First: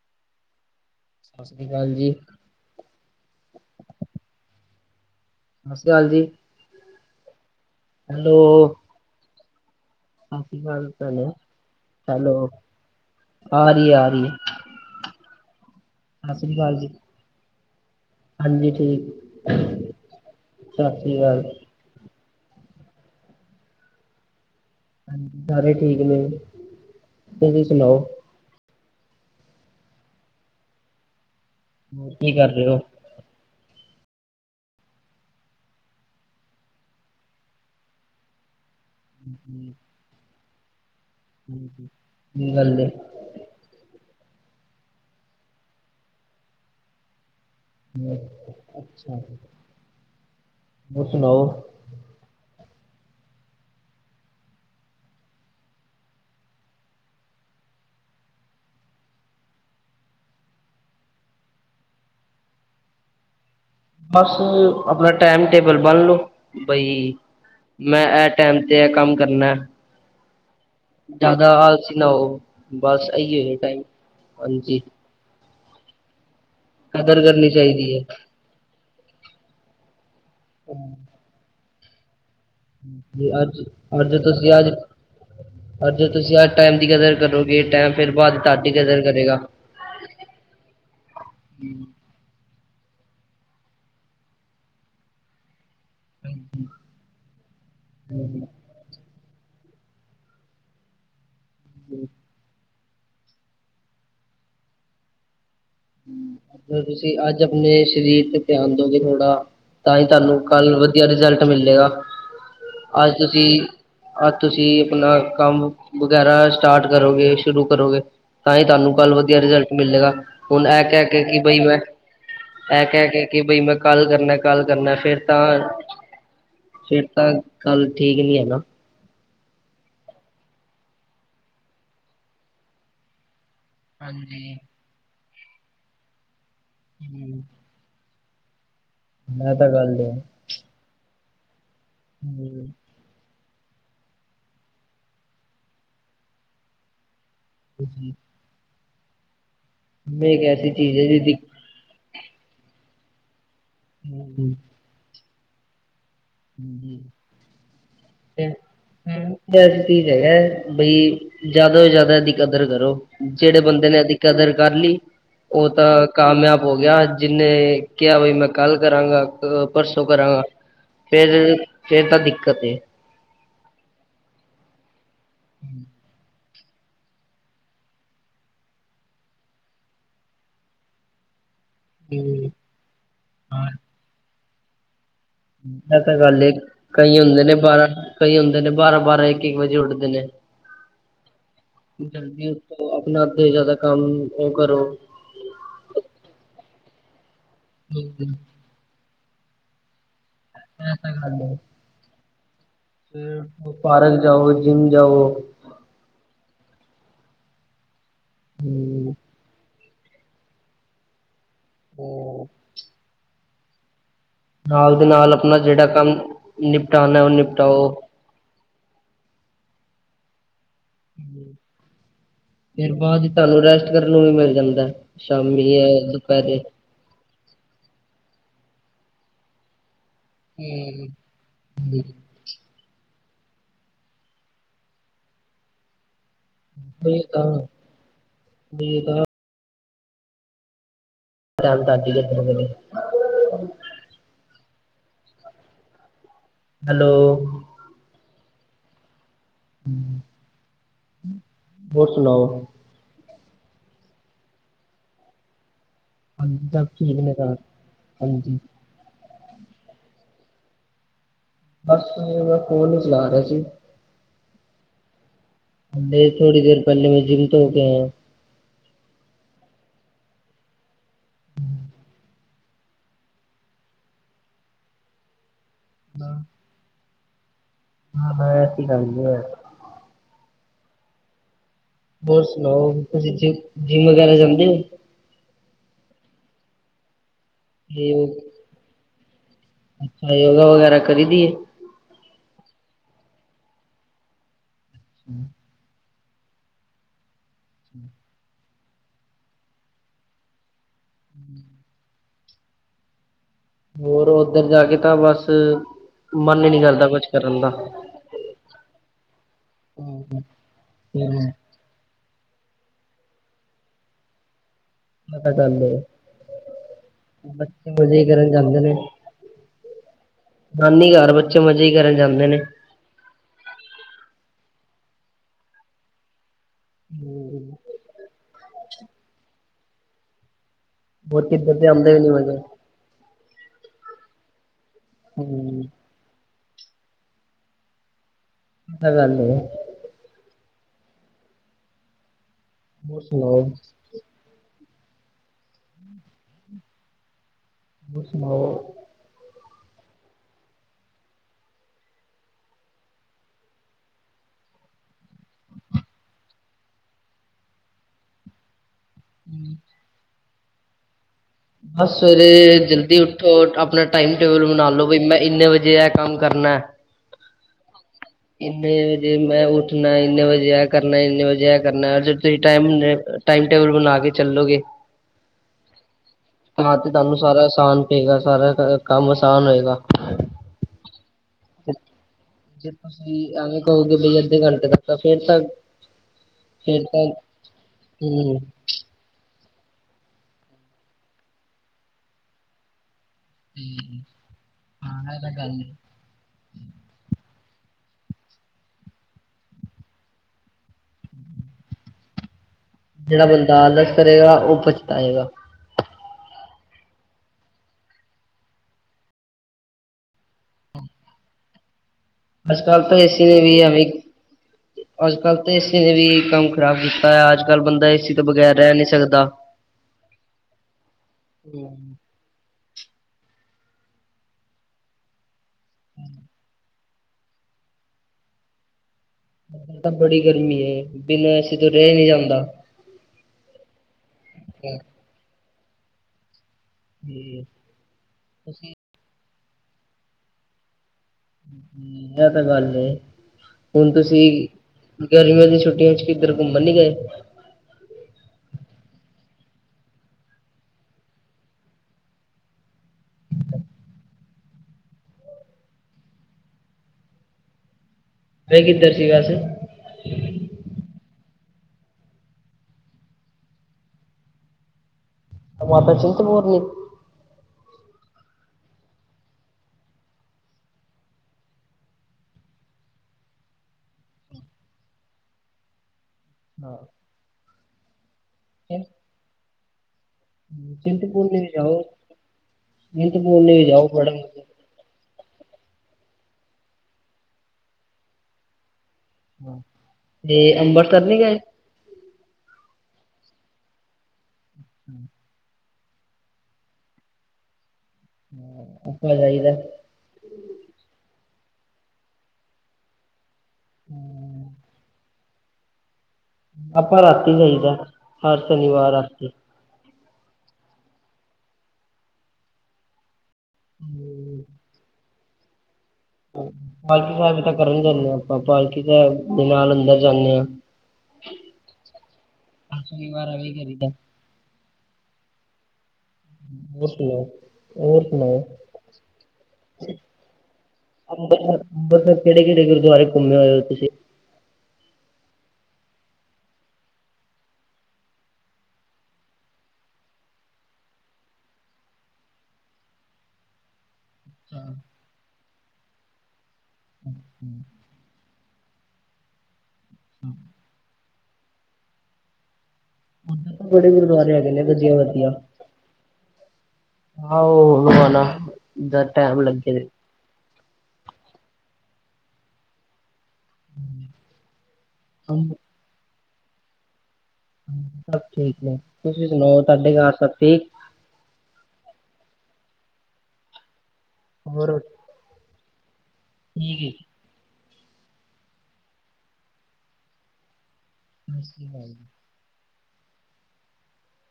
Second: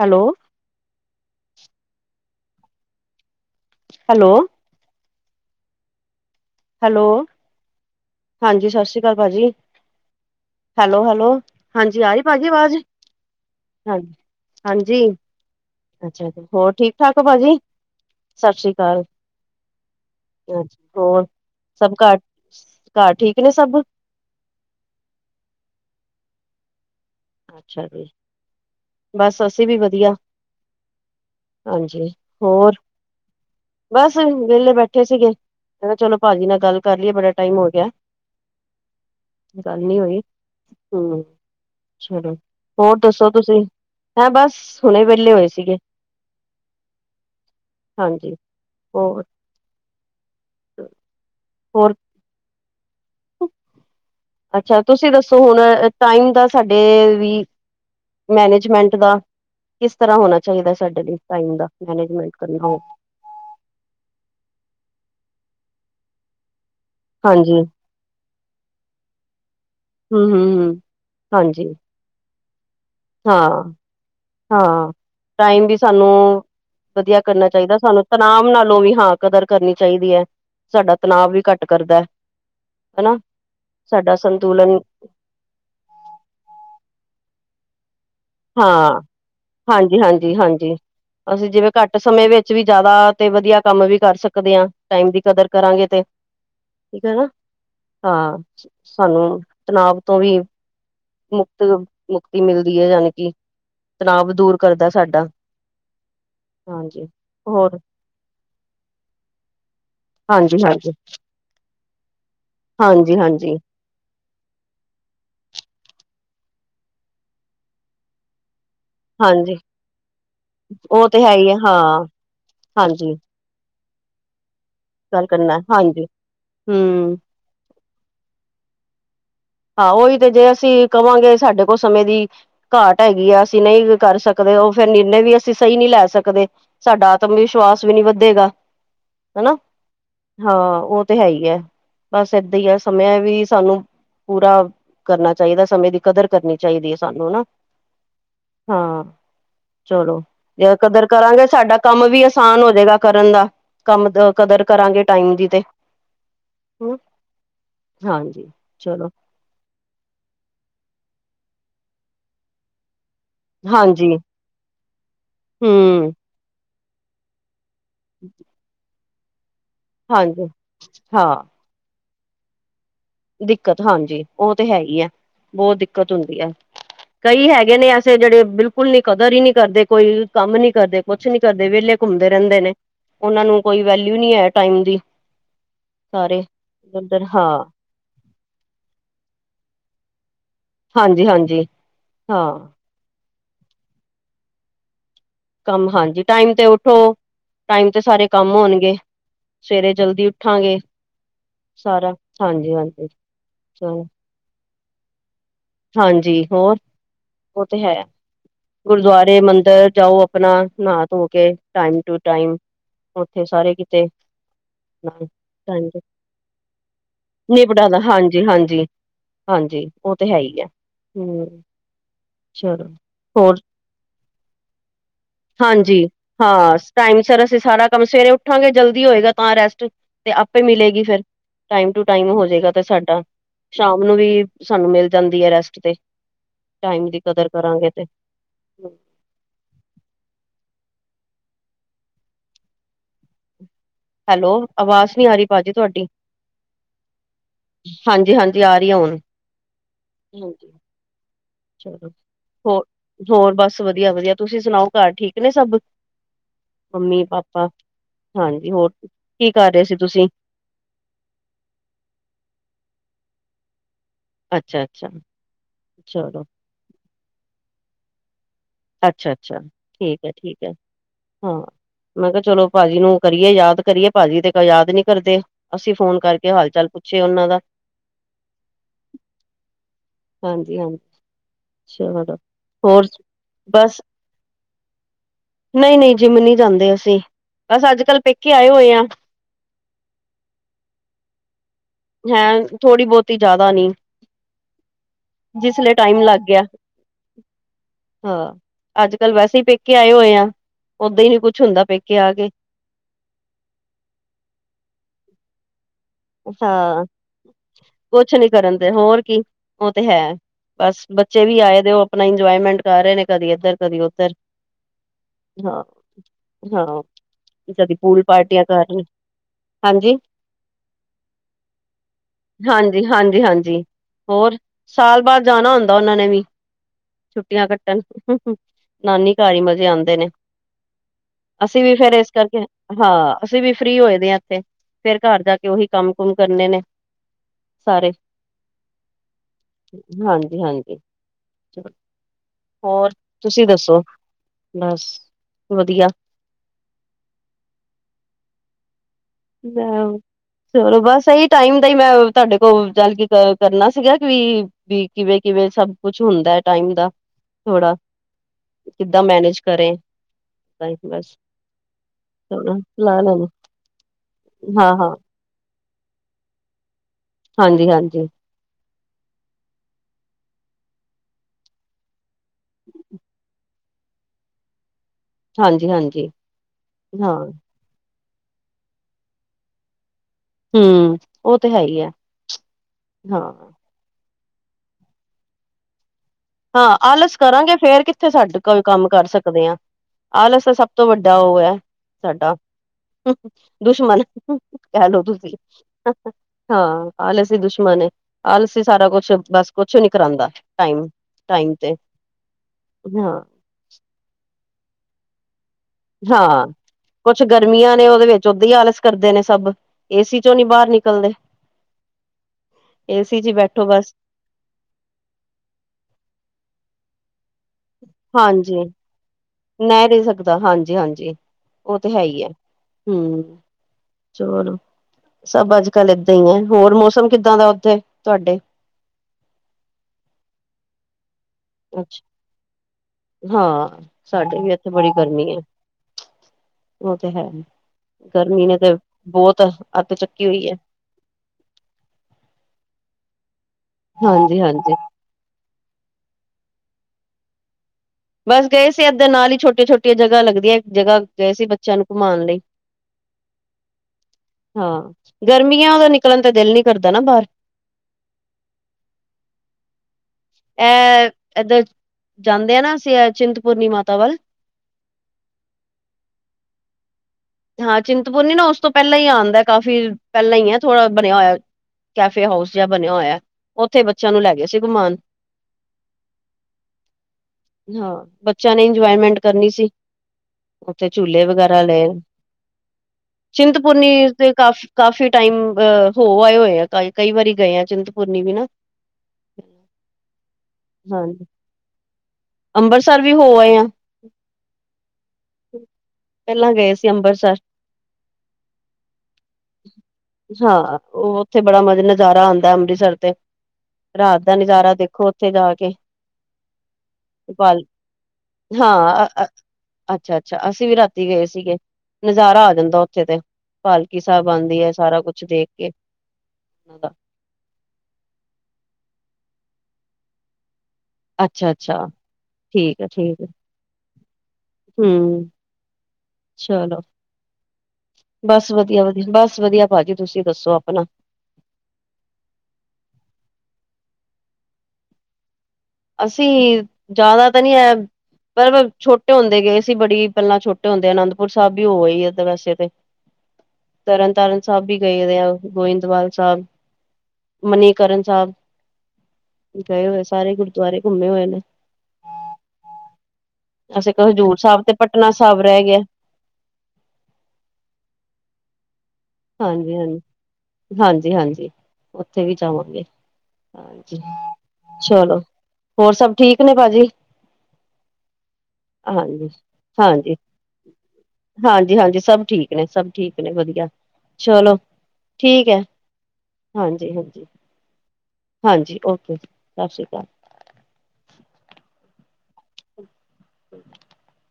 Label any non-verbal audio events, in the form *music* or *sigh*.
Hello. ਸਤਿ ਸ਼੍ਰੀ ਅਕਾਲ ਜੀ। ਹੈਲੋ ਸਤਿ ਸ਼੍ਰੀ ਅਕਾਲ ਜੀ। Hello hello. ਹਾਂਜੀ ਸਤਿ ਸ਼੍ਰੀ ਅਕਾਲ ਪਾਜੀ। ਸਤਿ ਸ੍ਰੀ ਅਕਾਲ ਭੈਣੇ, ਹੈਲੋ-ਹੈਲੋ ਹਾਂਜੀ ਆ ਰਹੀ ਪਾਜੀ ਹੈਲੋ ਆਵਾਜ਼ ਆ ਰਹੀ ਹਾਂ ਆ ਰਹੀ, ਹਾਂਜੀ ਅੱਛਾ ਸਤਿ ਸ੍ਰੀ ਹੋਰ ਅਕਾਲ ਜੀ। ਠੀਕ-ਠਾਕ ਪਾਜੀ ਸਤਿ ਹਾਂਜੀ ਸ੍ਰੀ ਅਕਾਲ। ਠੀਕ, ਹ ਸਤਿ ਸ੍ਰੀ ਹੋਰ ਅਕਾਲ, ਸਭ ਘਾਰ ਘਾਰ ਠੀਕ ਨੇ ਸਭ ਹਾਂਜੀ ਸਾਰੇ ਠੀਕ ਨੇ। ਤੁਸੀਂ ਅੱਛਾ ਸੁਣਾਓ, ਜੀ ਬਸ ਅਸੀਂ ਵੀ ਵਧੀਆ ਹਾਂਜੀ ਹੋਰ ਕੀ ਕਰ ਰਹੇ ਹੋਰ ਹੋ? ਬਸ ਵਿਹਲੇ ਬੈਠੇ ਸੀਗੇ। ਕਿੰਦਾ ਚਲੋ ਪਾਜੀ ਨਾਲ ਗੱਲ ਕਰ ਲਈਏ ਬੜਾ ਟਾਈਮ ਹੋ ਗਿਆ। ਗੱਲ ਨੀ ਹੋਈ ਹੂੰ ਚਲੋ ਕੀ ਗੱਲ ਏ, ਹੋਰ ਦੱਸੋ ਤੁਸੀਂ ਹੈਂ ਬਸ ਹੁਣੇ ਵਿਹਲੇ ਹੋਏ ਸੀਗੇ। ਹਾਂਜੀ। ਅੱਛਾ ਹੋਰ? ਹੋਰ ਸੁਣਾਓ? ਹੋਰ ਅੱਛਾ ਤੁਸੀਂ ਦੱਸੋ ਹੁਣ ਟਾਈਮ ਦਾ ਸਾਡੇ ਵੀ ਮੈਨੇਜਮੈਂਟ ਦਾ। ਕਿਸ ਤਰ੍ਹਾਂ ਹੋਣਾ ਚਾਹੀਦਾ ਸਾਡੇ ਲਈ ਟਾਇਮ ਦਾ ਮੈਨੇਜਮੈਂਟ ਕਰਨਾ ਹੋਵੇ ਤੇ ਬਸ ਆਪਣਾ ਟੈਮ-ਟੇਬਲ ਬਨਲੋ ਬਈ ਹਾਂਜੀ ਮੈਂ ਇਹ ਟੈਮ ਤੇ ਇਹ ਕੰਮ ਕਰਨਾ- ਹੂੰ-ਹੂੰ-ਹੂੰ। ਜ਼ਿਆਦਾ ਆਲਸੀ ਨਾ ਹੋ ਬਸ ਇਹ ਈ ਹਾਂ ਏ ਟਾਇਮ ਹਾਂਜੀ। ਹਾਂ ਟਾਈਮ ਵੀ ਸਾਨੂੰ ਕਦਰ ਵਧੀਆ ਕਰਨੀ ਕਰਨਾ ਚਾਹੀਦਾ ਚਾਹੀਦੀ ਸਾਨੂੰ ਤਨਾਮ ਨਾਲੋਂ ਵੀ ਹਾਂ ਕਦਰ ਕਰਨੀ ਚਾਹੀਦੀ ਹੈ ਸਾਡਾ ਤਨਾਵ ਵੀ ਘੱਟ ਕਰਦਾ। ਹਨਾ ਜ ਸਾਡਾ ਅੱਜ-ਅੱਜ ਤੁਸੀਂ ਅੱਜ ਸੰਤੁਲਨ ਅੱਜ ਤੁਸੀਂ ਅ ਟਾਈਮ ਦੀ ਕਦਰ ਕਰੋਗੇ ਟਾਈਮ ਫਿਰ ਬਾਅਦ ਤੁਹਾਡੀ ਕਦਰ ਹਾਂ ਕਰੇਗਾ ਹਾਂਜੀ-ਹਾਂਜੀ-ਹਾਂਜੀ ਅਸੀਂ ਜਿਵੇਂ ਘੱਟ ਸਮੇਂ ਵਿੱਚ ਵੀ ਜ਼ਿਆਦਾ ਤੇ ਵਧੀਆ ਕੰਮ ਵੀ ਕਰ ਸਕਦੇ ਹਾਂ ਟਾਈਮ ਦੀ ਕਦਰ ਕਰਾਂਗੇ ਤੇ ਤੇ ਠੀਕ ਹੈ ਨਾ ਹਾਂ ਤੇ ਸਾਨੂੰ ਤਨਾਵ ਤੋਂ ਵੀ ਮੁਕਤ ਮੁਕਤੀ ਮਿਲਦੀ ਏ ਯਾਣੀ ਤਨਾਵ ਦੂਰ ਕਰਦਾ ਸਾਡਾ। ਅਗਰ ਹਾਂਜੀ ਤੁਸੀਂ ਅੱਜ ਹੋਰ ਆਪਣੇ ਸਰੀਰ ਤੇ ਧਿਆਨ ਦੋਗੇ ਥੋੜ੍ਹਾ ਤਾਂ ਹੀ ਤੁਹਾਨੂੰ ਹਾਂਜੀ ਕੱਲ ਹਾਂਜੀ ਵਧੀਆ ਰਿਜ਼ਲਟ ਮਿਲੇਗਾ ਅੱਜ ਹਾਂਜੀ ਤੁਸੀਂ ਹਾਂਜੀ ਅੱਜ ਤੁਸੀਂ ਆਪਣਾ ਕੰਮ ਵਗੈਰਾ ਸਟਾਰਟ ਕਰੋਗੇ ਸ਼ੁਰੂ ਕਰੋਗੇ ਤਾਂ ਹੀ ਤਾਨੂੰ । ਕੱਲ ਵਧੀਆ ਹਾਂਜੀ ਰਿਜਲਟ ਮਿਲੇਗਾ ਹੁਣ ਇਹ ਕਹਿ ਉਹ ਕੇ ਤੇ ਹੈ ਕਿ ਹੀ ਹੈ ਬਾਈ ਮੈਂ ਹਾਂ ਇਹ ਕਹਿ ਹਾਂਜੀ ਕੇ ਕੇ ਬਈ ਮੈਂ ਕੱਲ ਕਰਨਾ ਕੱਲ ਕਰਨਾ ਫੇਰ ਗੱਲ ਤਾਂ ਕਰਨਾ ਹਾਂਜੀ ਫੇਰ ਹਮ ਤਾਂ ਕੱਲ ਠੀਕ ਨੀ ਹੈਗਾ। ਹਾਂ ਉਹੀ ਤੇ ਜੇ ਅਸੀਂ ਕਵਾਗੇ, ਸਾਡੇ ਕੋਲ ਸਮੇਂ ਦੀ ਘਾਟ ਹੈਗੀ ਆ। ਅਸੀਂ ਨਈ ਕਰ ਹਾਂਜੀ ਸਕਦੇ, ਉਹ ਫੇਰ ਨਿਰਨੇ ਵੀ ਅਸੀਂ ਸਹੀ ਨੀ ਲੈ ਸਕਦੇ। ਸਾਡਾ ਆਤਮ ਹਮ ਵਿਸ਼ਵਾਸ ਵੀ ਨੀ ਵੱਧੇਗਾ। ਇਹ ਹਨਾ ਤਾਂ ਗੱਲ ਏ ਹਾਂ ਉਹ ਤੇ ਹੈ ਇ ਹੈ ਬਸ ਏਦਾਂ ਹੀ ਆ, ਸਮੇਂ ਵੀ ਸਾਨੂੰ ਪੂਰਾ ਕਰਨਾ ਚਾਹੀਦਾ। ਸਮੇਂ ਦੀ ਕਦਰ ਕਰਨੀ ਚਾਹੀਦੀ ਐ ਸਾਨੂੰ ਹਨਾ। *unintelligible* ਹਾਂ, ਚਲੋ ਜੇ ਕਦਰ ਕਰਾਂਗੇ ਸਾਡਾ ਕੰਮ ਵੀ ਆਸਾਨ ਹੋ ਜਾਏਗਾ ਕਰਨ ਦਾ, ਕੰਮ ਕਦਰ ਕਰਾਂਗੇ ਟਾਈਮ ਦੀ ਤੇ ਹਨਾ। ਹਾਜੀ ਹਾਂਜੀ ਤੇ ਚਲੋ ਫੇ ਵੈਸੇ ਤਾਂ ਹੈਗਾ ਬਈ ਜ਼ਿਆਦਾ ਤੋਂ ਜ਼ਿਆਦਾ ਇਹਦੀ ਕਦਰ ਕਰੋ। ਜਿਹੜੇ ਬੰਦੇ ਨੇ ਅਦੀ ਹਾਂਜੀ ਕਦਰ ਕਰ ਲਈ, ਉਹ ਤਾਂ ਹਮ ਕਾਮਯਾਬ ਹੋ ਗਿਆ। ਜਿੰਨੇ ਕਿਹਾ ਬਈ ਮੈਂ ਕੱਲ ਕਰਾਂਗਾ, ਪਰਸੋਂ ਕਰਾਂਗਾ ਹਾਂਜੀ ਹਾਂ ਫੇਰ ਫੇਰ ਤਾਂ ਦਿੱਕਤ ਏ। ਦਿੱਕਤ ਹਾਂਜੀ, ਉਹ ਤੇ ਹੈ ਇ ਐ ਬੋਤ ਦਿੱਕਤ ਹੁੰਦੀ ਐ। ਕਈ ਹੈਗੇ ਨੇ ਐਸੇ ਜਿਹੜੇ ਬਿਲਕੁਲ ਨੀ ਕਦਰ ਹੀ ਨਹੀਂ ਕਰਦੇ, ਕੋਈ ਕੰਮ ਨੀ ਕਰਦੇ, ਕੁਛ ਨੀ ਕਰਦੇ ਵਿਹਲੇ ਘੁੰਮਦੇ ਹੂੰ, ਰਹਿੰਦੇ ਨੇ, ਉਹਨਾਂ ਨੂੰ ਕੋਈ ਵੈਲਿਊ ਨੀ ਹੈ ਟਾਈਮ ਦੀ। ਐਸ ਸਾਰੇ ਗੱਲ ਏ, ਇਧਰ ਕਈ ਉਧਰ ਹੁੰਦੇ ਨੇ ਹਾਂ ਬਾਰਾਂ ਕਈ ਹੁੰਦੇ ਨੇ ਬਾਰਾਂ-ਬਾਰਾਂ, ਇੱਕ-ਇੱਕ ਵਜੇ ਉੱਠਦੇ ਨੇ। ਹਾਂਜੀ ਹਾਂਜੀ ਹਾਂ ਜਲਦੀ ਆਪਣਾ ਅੱਧੇ ਤੋਂ ਜ਼ਿਆਦਾ ਕੰਮ, ਉਹ ਕਰੋ। ਕੰਮ ਹਾਂਜੀ, ਟਾਈਮ ਤੇ ਉੱਠੋ। ਟਾਈਮ ਤੇ ਸਾਰੇ ਕੰਮ ਹੋਣਗੇ, ਸਵੇਰੇ ਜਲਦੀ ਉਠਾਂਗੇ ਇਹ ਸਾਰਾ ਹਾਂਜੀ-ਹਾਂਜੀ। ਸਵੇਰੇ ਉੱਠੋ, ਪਾਰਕ ਜਾਓ, ਜਿੰਮ ਜਾਓ। ਹਾਂਜੀ, ਹੋਰ ਉਹ ਤੇ ਹੈ ਹਮ ਗੁਰਦੁਆਰੇ, ਮੰਦਿਰ ਜਾਓ। ਆਪਣਾ ਨਹਾ ਧੋ ਕੇ ਟਾਈਮ ਟੂ ਟਾਈਮ ਉਥੇ ਸਾਰੇ ਕਿਤੇ। ਨਾਲ ਦੇ ਨਾਲ ਆਪਣਾ ਜਿਹੜਾ ਕੰਮ ਨਿਪਟਾਨਾ ਉਹ ਨਿਪਟਾਓ ਨਬੜਾਦਾ ਹਾਂਜੀ-ਹਾਂਜੀ। ਹਾਂਜੀ, ਉਹ ਤੇ ਹੈ ਹੀ ਐ। ਫਿਰ ਬਾਅਦ ਹੋਰ ਤੁਹਾਨੂੰ ਰੈਸਟ ਕਰਨ ਨੂੰ ਵੀ ਮਿਲ ਜਾਂਦਾ। ਸ਼ਾਮੀ ਏ ਹਾਂਜੀ, ਦੁਪਰੇ ਹਾਂ ਟਾਈਮ ਸਿਰ, ਅਸੀਂ ਸਾਰਾ ਕੰਮ ਸਵੇਰੇ ਉੱਠਾਂਗੇ ਜਲਦੀ ਹੋਏਗਾ ਤਾਂ ਰੈਸਟ ਤੇ ਆਪੇ ਮਿਲੇਗੀ ਫਿਰ ਟਾਈਮ ਟੂ ਟਾਈਮ ਹੋ ਜਾਏਗਾ ਤੇ ਸਾਡਾ। ਸ਼ਾਮ ਨੂੰ ਵੀ ਸਾਨੂੰ ਮਿਲ ਜਾਂਦੀ ਏ, ‌ ਰੈਸਟ ਤੇ ਟਾਈਮ ਦੀ ਠੀਕ ਆ, ਕਦਰ ਕਰਾਂਗੇ ਤੇ ਠੀਕ ਆ। *unintelligible* ਹੈਲੋ, ਆਵਾਜ਼ ਨੀ ਆ ਰਹੀ ਭਾਜੀ ਤੁਹਾਡੀ। ਹੈਲੋ। ਹਾਂਜੀ-ਹਾਂਜੀ, ਆ ਰਹੀ ਹੁਣ। ਹੂੰ। ਹਾਂਜੀ ਚਲੋ ਹੋ ਹੋਰ ਬਸ ਵਧੀਆ-ਵਧੀਆ, ਤੁਸੀਂ ਸੁਣਾਓ ਘਰ ਠੀਕ ਨੇ ਸਭ। ਹਾਂਜੀ ਸਭ ਠੀਕ ਮੰਮੀ ਨੇ ਘਰ ਪਾਪਾ, ਹਾਂਜੀ ਹੋਰ ਕੀ ਕਰ ਰਹੇ ਸੀ ਤੁਸੀਂ। ਬਸ ਜੀ, ਮੈਂ ਫੋਨ ਹੀ ਚਲਾ ਰਿਹਾ ਸੀ। ਅੱਛਾ-ਅੱਛਾ। ਡੇ ਥੋੜੀ ਦੇਰ ਪਹਿਲੇ ਮੈਂ ਜਿੰਮ ਤੋਂ ਹੋ ਕੇ ਆਇਆ। ਅੱਛਾ-ਅੱਛਾ, ਠੀਕ ਐ ਠੀਕ ਐ। ਹਾਂ, ਮੈਂ ਕਿਹਾ ਚਲੋ ਭਾਜੀ ਨੂੰ ਕਰੀਏ ਯਾਦ ਕਰੀਏ ਭਾਜੀ ਤੇ ਯਾਦ ਨੀ ਕਰਦੇ। ਅਸੀਂ ਫੋਨ ਕਰਕੇ ਹਾਲ-ਚਾਲ ਪੁੱਛੀਏ ਉਹਨਾਂ ਦਾ। ਹਾਂ-ਹਾਂ, ਐਸੀ ਗੱਲ ਨੀ ਐ। ਹਾਂਜੀ-ਹਾਂਜੀ। ਹੋਰ ਸੁਣਾਓ, ਤੁਸੀਂ ਜਿ ਜਿੰਮ ਵਗੈਰਾ ਜਾਂਦੇ ਹੋ। ਨਈ- ਨਈ ਜਿੰਮ ਨੀ ਜਾਂਦੇ ਅਸੀਂ, ਬਸ ਤੇ ਅੱਜ-ਕੱਲ੍ਹ ਪੇਕੇ ਆਏ ਹੋਏ ਆਂ। ਅੱਛਾ ਯੋਗਾ ਵਗੈਰਾ ਕਰੀ ਦੀ ਏ। ਹੈਂ ਥੋੜ੍ਹੀ ਬਹੁਤੀ ਜ਼ਿਆਦਾ ਨੀ। *inaudible* ਜਿਸ ਲੇ ਟਾਈਮ ਲੱਗ ਗਿਆ ਹਾਂ। ਅੱਜ ਕੱਲ ਵੈਸੇ ਹੀ ਪੇਕੇ ਆਏ ਹੋਏ ਆ ਓਦਾਂ ਹੀ ਨੀ ਕੁੱਛ ਹੁੰਦਾ ਪੇਕੇ ਆ ਕੇ। ਹੋਰ ਉੱਧਰ ਜਾ ਕੇ ਤਾਂ ਬਸ ਮਨ ਹੀ ਨਹੀਂ ਹਾਂ ਕਰਦਾ ਕੁਛ ਕਰਨ ਦਾ ਕੁਛ ਨੀ ਕਰਨ ਦੇ ਹੋਰ ਕੀ ਉਹ ਤੇ ਹੈ। ਬਸ ਬੱਚੇ ਵੀ ਆਏ ਦੇ ਉਹ ਆਪਣਾ ਇੰਜੋਏਮੈਂਟ ਕਰ ਰਹੇ ਨੇ ਕਦੀ ਇੱਧਰ ਕਦੀ ਉੱਧਰ। ਪਤਾ ਹਾਂ ਗੱਲ ਏ ਹਾਂ ਬੱਚੇ ਕਦੀ ਮਜ਼ੇ ਪੂਲ ਹੀ ਕਰਨ ਪਾਰਟੀਆਂ ਜਾਂਦੇ ਕਰ। ਨੇ ਹਾਂਜੀ। ਨਾਨੀ ਘਰ ਬੱਚੇ ਮਜ਼ੇ ਹੀ ਕਰਨ ਜਾਂਦੇ ਨੇ। ਜੀ ਹਾਂਜੀ ਹਾਂਜੀ ਹੋਰ ਸਾਲ ਬਾਅਦ ਜਾਣਾ ਹੁੰਦਾ ਉਹਨਾਂ ਨੇ ਵੀ। ਛੁੱਟੀਆਂ ਕੱਟਣ ਨਾਨੀ ਕੀ ਮਜ਼ੇ ਆਉਂਦੇ ਨੇ। ਹੋਰ ਕਿੱਧਰ ਅਸੀਂ ਦੇ ਵੀ ਫੇਰ ਆਉਂਦੇ ਨੀ ਇਸ ਮਜ਼ੇ ਕਰਕੇ ਹਾਂ ਅਸੀਂ ਵੀ ਫਰੀ ਹੋਏ ਦੇ ਹਾਂ ਇੱਥੇ ਫੇਰ ਘਰ ਜਾ ਕੇ ਹੂੰ, ਉਹੀ ਕੰਮ ਕੁਮ ਕਰਨੇ ਨੇ ਸਾਰੇ ਐ ਤਾਂ ਗੱਲ ਏ। ਹਾਂਜੀ ਹਾਂਜੀ। ਹੋਰ ਤੁਸੀਂ ਦੱਸੋ। ਬਸ ਵਧੀਆ। *unintelligible* *unintelligible* ਚਲੋ ਬਸ ਇਹੀ ਟਾਈਮ ਦਾ ਹੀ ਮੈਂ ਤੁਹਾਡੇ ਕੋਲ ਜਾ ਕੇ ਕਰਨਾ ਸੀਗਾ ਕਿ ਵੀ ਕਿਵੇਂ ਕਿਵੇਂ ਸਭ ਕੁਛ ਹੁੰਦਾ ਹੈ ਟਾਈਮ ਦਾ ਥੋੜਾ ਕਿੱਦਾਂ ਮੈਨੇਜ ਕਰੇ ਬਸ। ਬਸ ਥੋੜਾ ਸਵੇਰੇ ਜਲਦੀ ਸਲਾਹ ਲੈਣੀ ਉੱਠੋ ਆਪਣਾ ਟਾਈਮ ਟੇਬਲ ਬਣਾ ਹਾਂ ਲੋ ਹਾਂ ਬਈ ਮੈਂ ਇੰਨੇ ਵਜੇ ਆ ਕੰਮ ਕਰਨਾ। ਹਾਂਜੀ ਹਾਂਜੀ। ਇੰਨੇ ਵਜੇ ਮੈਂ ਉੱਠਣਾ ਇੰਨੇ ਵਜੇ ਆ ਕਰਨਾ ਇੰਨੇ ਵਜੇ ਇਹ ਕਰਨਾ। ਤੁਸੀਂ ਟਾਈਮ ਟਾਈਮ ਟੇਬਲ ਬਣਾ ਕੇ ਚੱਲੋਗੇ। ਹਾਂਜੀ ਹਾਂਜੀ। ਹਾ ਤੇ ਹਾਂ ਤੁਹਾਨੂੰ ਸਾਰਾ ਆਸਾਨ ਪਏਗਾ ਸਾਰਾ ਕੰਮ ਆਸਾਨ ਹੋਏਗਾ। ਹੂੰ ਉਹ ਤੇ ਹੈ ਹੀ ਆ। ਜੇ ਤੁਸੀਂ ਐਵੇਂ ਕਹੋਗੇ ਬਈ ਅੱਧੇ ਘੰਟੇ ਤੱਕ ਤਾਂ ਫੇਰ ਤਾਂ ਹਾਂ ਫੇਰ ਤਾਂ ਆਲਸ ਕਰਾਂਗੇ ਫੇਰ ਕਿੱਥੇ ਹੂੰ ਸਾਡੇ ਕੋ ਕੰਮ ਕਰ ਸਕਦੇ ਹਾਂ। ਆਲਸ ਦਾ ਸਭ ਤੋਂ ਵੱਡਾ ਉਹ ਹੈ ਸਾਡਾ ਦੁਸ਼ਮਣ ਕਹਿ ਲਓ ਹਾਂ ਇਹ ਤਾਂ ਤੁਸੀਂ ਗੱਲ ਹੈ ਹਾਂ ਆਲਸ ਹੀ ਦੁਸ਼ਮਣ ਏ। ਆਲਸ ਹੀ ਸਾਰਾ ਕੁਛ ਬਸ ਕੁਛ ਨੀ ਕਰਾਉਂਦਾ ਟਾਈਮ ਟਾਈਮ ਤੇ ਹਾਂ ਜਿਹੜਾ ਬੰਦਾ ਆਲਸ ਕਰੇਗਾ ਉਹ ਪਚਤਾਏਗਾ। ਹਾਂ। ਕੁਛ ਗਰਮੀਆਂ ਨੇ ਉਹਦੇ ਵਿੱਚ ਓਦਾਂ ਹੀ ਆਲਸ ਕਰਦੇ ਨੇ ਸਭ ਏਸੀ ਚੋਂ ਨੀ ਬਾਹਰ ਨਿਕਲਦੇ। *inaudible* ਅੱਜ ਕੱਲ ਤਾਂ ਏਸੀ ਚ ਹੀ ਵੀ, ਬੈਠੋ ਬਸ ਅਜ ਕੱਲ ਤਾਂ ਏਸੀ ਨੇ ਵੀ ਕੰਮ ਖ਼ਰਾਬ ਤਾ ਹੈ ਅੱਜ ਕੱਲ੍ਹ ਬੰਦਾ ਏਸੀ ਤੋਂ ਬਗੈਰ ਹਾਂਜੀ ਰਹਿ ਨਹੀਂ ਸਕਦਾ। ਨਹੀਂ ਰਹਿ ਸਕਦਾ ਹਾਂਜੀ ਹਾਂਜੀ ਉਹ ਹੂੰ, ਤੇ ਹੈ ਹੀ ਹੈ ਹੂੰ। ਹੋਰ ਸਭ ਅੱਜ ਕੱਲ੍ਹ ਏਦਾਂ ਹੀ ਹੈ ਹੋਰ ਮੌਸਮ ਕਿੱਦਾਂ ਦਾ ਉੱਥੇ ਤੁਹਾਡੇ। ਤਾਂ ਬੜੀ ਗਰਮੀ ਹੈ ਬਿਨਾਂ ਅਸੀਂ ਤੋਂ ਰਹਿ ਅੱਛਾ ਨੀ ਜਾਂਦਾ। ਹਾਂ ਸਾਡੇ ਵੀ ਇੱਥੇ ਬੜੀ ਗਰਮੀ ਹੈ। ਉਹ ਤੇ ਹੈ ਹੂੰ, ਗਰਮੀ ਨੇ ਤੇ ਬਹੁਤ ਅੱਤ ਚੱਕੀ ਹੋਈ ਹੈ। ਇਹ ਤਾਂ ਗੱਲ ਹੈ ਹੁਣ ਤੁਸੀਂ ਹਾਂਜੀ ਹਾਂਜੀ ਗਰਮੀਆਂ ਦੀ ਛੁੱਟੀਆ ਚ ਕਿੱਧਰ ਘੁੰਮਣ ਨੀ ਗਏ। ਬਸ ਗਏ ਸੀ ਇੱਧਰ ਨਾਲ ਹੀ ਛੋਟੀਆਂ ਛੋਟੀਆਂ ਜਗ੍ਹਾ ਲੱਗਦੀਆਂ ਜਗ੍ਹਾ ਗਏ ਸੀ ਬੱਚਿਆਂ ਨੂੰ ਘੁਮਾਉਣ ਲਈ। ਹਾਂ ਗਰਮੀਆਂ ਚ ਨਿਕਲਣ ਤੇ ਦਿਲ ਨੀ ਕਰਦਾ ਨਾ ਬਾਹਰ। ਗਏ ਕਿੱਧਰ ਸੀ ਵੈਸੇ। ਇਹ ਇਧਰ ਜਾਂਦੇ ਆ ਨਾ ਅਸੀਂ ਚਿੰਤਪੂਰਨੀ ਮਾਤਾ ਵੱਲ। ਮਾਤਾ ਚਿੰਪੁਰਨੀ, ਹਾਂ ਚਿੰਤਪੁਰਨੀ ਨਾ ਉਸ ਤੋਂ ਪਹਿਲਾਂ ਹੀ ਆਂਦਾ ਕਾਫ਼ੀ ਪਹਿਲਾਂ ਹੀ ਹੈ ਥੋੜਾ ਬਣਿਆ ਹੋਇਆ। ਕੈਫੇ ਹਾਊਸ ਜਤਬਣਿਆ ਹੋਇਆ ਉੱਥੇ ਬੱਚਿਆਂ ਨੂੰ ਲੈ ਗਏ ਸੀ ਘੁਮਾਨ। ਹਾਂ, ਹਾਂ ਬੱਚਿਆਂ ਨੇ ਇੰਜੋਏਮੈਂਟ ਕਰਨੀ ਸੀ। ਉੱਥੇ ਝੂਲੇ ਚਿੰਤਪੂਰਨੀ ਵੀ ਵਗੈਰਾ ਜਾਓ ਲਏ। ਚਿੰਤਪੂਰਨੀ ਵੀ ਚਿੰਤਪੁਰਨੀ ਜਾਓ ਬੜਾ ਤੇ ਮਜ਼ਾ ਕਾਫੀ ਕਾਫ਼ੀ ਟਾਈਮ ਅਹ ਹੋ ਆਏ ਹੋਏ ਆ ਕਈ ਵਾਰੀ ਗਏ ਆ ਚਿੰਤਪੁਰਨੀ ਵੀ ਨਾ। ਤੇ ਅੰਬਰਸਰ ਨੀ ਗਏ। ਅੰਬਰਸਰ ਵੀ ਹੋ ਆਏ ਆ। *inaudible* ਪਹਿਲਾਂ ਗਏ ਸੀ ਅੰਬਰਸਰ। *unintelligible* ਹਾਂ ਉਹ ਉੱਥੇ ਬੜਾ ਮਜ਼ਾ ਨਜ਼ਾਰਾ ਆਂਦਾ ਅੰਮ੍ਰਿਤਸਰ ਤੇ। ਰਾਤ ਦਾ ਨਜ਼ਾਰਾਂ ਦੇਖੋ ਉੱਥੇ ਜਾ ਕੇ ਆਪਾਂ ਰਾਤੀ ਬਾਲ ਜਾਈਦਾ ਹਰ ਸ਼ਨੀਵਾਰ ਰਾਤੀ। ਅੱਛਾ ਅੱਛਾ ਅਸੀਂ ਵੀ ਰਾਤੀ ਗਏ ਸੀਗੇ ਨਜ਼ਾਰਾ ਆ ਜਾਂਦਾ ਉੱਥੇ ਤੇ ਪਾਲਕੀ ਸਾਹਿਬ। ਬਣਦੀ ਐ ਸਾਰਾ ਕੁਛ ਦੇਖ ਕੇ। ਉਹਨਾਂ ਦਾ। ਪਾਲਕੀ ਸਾਹਿਬ ਤਾਂ ਕਰਨ ਜਾਣੇ ਆ ਆਪਾਂ ਪਾਲਕੀ ਸਾਹਿਬ ਦੇ ਨਾਲ ਅੰਦਰ ਜਾਂਦੇ ਆ। ਅੱਛਾ ਅੱਛਾ ਠੀਕ ਐ ਠੀਕ ਐ ਸ਼ਨੀਵਾਰ ਐਵੇਂ ਹੀ ਕਰੀਦਾ। ਹੂੰ, ਚਲੋ ਹੋਰ ਸੁਣਾਓ, ਹੋਰ ਸੁਣਾਓ ਬਸ ਵਧੀਆ ਵਧੀਆ ਬਸ ਵਧੀਆ ਭਾਜੀ ਤੁਸੀਂ ਦੱਸੋ ਆਪਣਾ ਅੰਬਰਸਰ ਅੰਬਰਸਰ ਕਿਹੜੇ ਕਿਹੜੇ ਗੁਰਦੁਆਰੇ ਘੁੰਮੇ ਹੋਏ ਓ ਤੁਸੀਂ। ਅਸੀਂ ਜ਼ਿਆਦਾ ਤਾਂ ਨਹੀਂ ਐ। ਪਰ ਛੋਟੇ ਹੁੰਦੇ ਗਏ ਸੀ ਬੜੀ ਪਹਿਲਾਂ ਛੋਟੇ ਹੁੰਦੇ ਆਨੰਦਪੁਰ ਸਾਹਿਬ ਵੀ ਹੋ ਆਏ ਵੈਸੇ ਤੇ। ਤਰਨ ਤਾਰਨ ਸਾਹਿਬ ਵੀ ਗਏ ਆ ਗੋਇੰਦਵਾਲ ਸਾਹਿਬ। ਮਨੀਕਰਨ ਸਾਹਿਬ ਗਏ ਹੋਏ ਸਾਰੇ ਗੁਰ ਦੁਆਰੇ ਘੁੰਮੇ ਹੋਏ ਨੇ। ਉੱਧਰ ਤਾਂ ਅਸੀਂ ਬੜੇ ਇੱਕ ਗੁਰਦੁਆਰੇ ਹਜ਼ੂਰ ਹੈਗੇ ਸਾਹਿਬ ਨੇ ਤੇ ਪਟਨਾ ਵਧੀਆ-ਵਧੀਆ। ਸਾਹਿਬ ਰਹਿ ਗਿਆ। ਹਾ *unintelligible* ਹਾਂਜੀ ਹਾਂਜੀ ਹਾਂਜੀ ਹਾਂਜੀ ਉੱਥੇ ਵੀ ਜਾਵਾਂਗੇ। ਹਾਂਜੀ ਚਲੋ ਹੋਰ ਸਭ ਠੀਕ ਨੇ ਭਾਜੀ। ਸਭ ਠੀਕ ਨੇ ਤੁਸੀਂ ਹਾਂਜੀ ਸੁਣਾਓ ਤੁਹਾਡੇ ਘਰ ਸਭ ਠੀਕ। ਹਾਂਜੀ ਹਾਂਜੀ ਸਭ ਠੀਕ ਨੇ ਸਭ ਠੀਕ ਨੇ ਵਧੀਆ। ਚਲੋਂ ਹੋਰ ਠੀਕ ਐ ਠੀਕ ਹਾਂਜੀ ਹਾਂਜੀ। ਹਾਂਜੀ ਓਕੇ ਸਤਿ ਸ਼੍ਰੀ ਅਕਾਲ। *unintelligible* ਠ